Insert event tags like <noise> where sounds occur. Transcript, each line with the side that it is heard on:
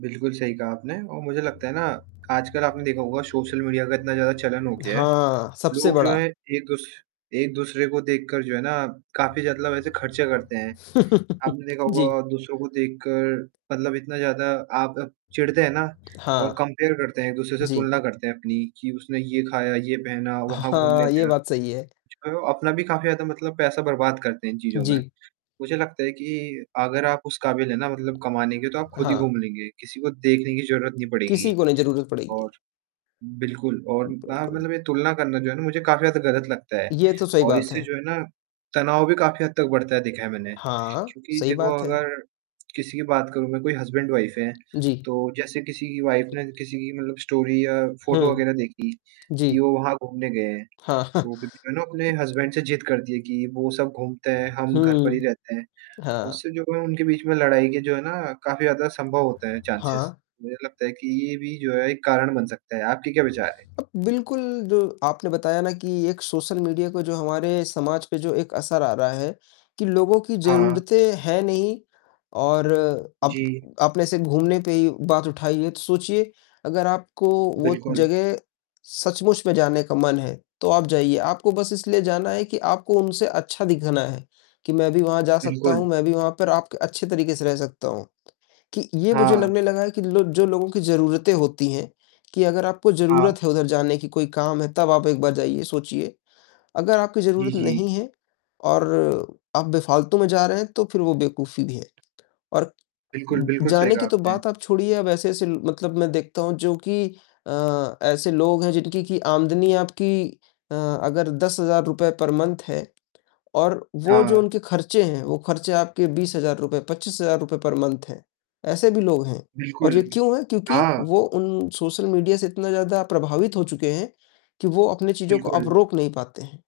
right: बिल्कुल सही कहा आपने और मुझे लगता है ना, आजकल आपने देखा होगा सोशल मीडिया का इतना ज़्यादा चलन हो गया है,
left: हाँ, सबसे
right: लोग जो है
left: बड़ा।
right: एक-दूस एक-दूसरे को देख कर जो है ना, काफ़ी ज़्यादा लब ऐसे ख़र्चे करते हैं।
left: <chuckles>
right: आपने देखा
left: जी।
right: होगा दूसरों को देख कर मतलब इतना ज़्यादा आप चिढ़ते हैं ना
left: हाँ।
right: और कंपेयर करते हैं, एक-दूसरे से
left: जी।
right: तुलना करते हैं अपनी की उसने ये ख़ाया, ये पहना, वहाँ घूमने
left: हाँ, ये
right: गया।
left: बात सही है।
right: कुछ करो अपना भी काफ़ी ज़्यादा मतलब पैसा बर्बाद करते हैं इन चीज़ों में,
left: जी।
right: मुझे लगता है कि अगर आप उस काबिल है ना, मतलब कमाने के तो आप ख़ुद ही
left: हाँ।
right: घूम लेंगे, किसी को देखने की ज़रूरत नहीं
left: किसी
right: पड़ेगी।
left: को नहीं ज़रूरत
right: और
left: पड़ेगी।
right: बिल्कुल और हाँ,
left: बिल्कुल।
right: मतलब ये तुलना करना जो है ना मुझे काफ़ी ज़्यादा ग़लत लगता है,
left: ये तो सही
right: और
left: बात
right: इससे
left: है।
right: जो है ना, तनाव भी काफ़ी हद तक बढ़ता है देखा है मैंने।
left: हाँ,
right: क्योंकि
left: सही
right: देखो
left: बात है।
right: अगर किसी की बात करूँ मैं कोई हसबैंड, वाइफ़ है,
left: जी।
right: तो जैसे किसी की वाइफ़ ने किसी की मतलब स्टोरी या फोटो
left: हुँ।
right: वग़ैरह देखी, कि
left: जी।
right: वो वहाँ घूमने गए हैं।
left: हाँ।
right: तो फ़िर वो है ना अपने
left: <chuckles>
right: हसबैंड से जिद करती है कि वो सब घूमते हैं, हम घर पर ही
left: हुँ।
right: रहते हैं,
left: हाँ।
right: उससे जो है उनके बीच में लड़ाई के जो है ना काफ़ी ज़्यादा संभव होते हैं चांसेस,
left: हाँ।
right: मुझे लगता है कि ये भी जो है एक कारण बन सकता है, आपके क्या विचार है?
left: अब बिल्कुल जो आपने बताया ना कि एक सोशल मीडिया को जो हमारे समाज पे जो एक असर आ रहा है, कि लोगों की
right: हाँ।
left: ज़रूरतें हैं नहीं, और अप
right: जी।
left: आपने ऐसे घूमने पे ही बात उठाई है, तो सोचिए, अगर आपको वो
right: बिल्कुल।
left: जगह सचमुच में जाने का मन है, तो आप जाइए, आपको बस इसलिए जाना है कि आपको उनसे अच्छा दिखना है, कि मैं भी वहाँ जा सकता
right: बिल्कुल।
left: हूँ, मैं भी वहाँ पर आप क अच्छे तरीक़े से रह सकता हूँ, कि ये मुझे
right: हाँ।
left: लगने लगा है कि लो जो लोगों की ज़रूरतें होती हैं, कि अगर आपको
right: हाँ।
left: ज़रूरत है उधर जाने की, कोई काम है, तब आप एक बार जाइए, सोचिए। अगर आपकी
right: जी,
left: ज़रूरत नहीं
right: जी।
left: है और आप बेफ़ालतू में जा रहे हैं, तो फ़िर वो बेवकूफी भी है और
right: बिल्कुल,
left: उ
right: बिल्कुल सही
left: जाने
right: कहा
left: की तो
right: आपने।
left: बात आप छोड़िए अब ऐसे-ऐसे ल मतलब मैं देखता हूँ, जो कि अ, ऐसे लोग हैं जिनकी कि आमदनी आपकी अ, अगर ₹10,000 पर मंथ है और वो जो
right: हाँ।
left: उनके ख़र्चे हैं, वो ख़र्चे आपके ₹20,000, ₹25,000 पर मंथ है। ऐसे भी लोग हैं और
right: बिल्कुल,
left: ये क्यों है, क्योंकि
right: हाँ।
left: वो उन सोशल मीडिया से इतना ज़्यादा प्रभावित हो चुके हैं, कि वो अपनी चीज़ों को अब
right: बिल्कुल।
left: रोक नहीं पाते हैं।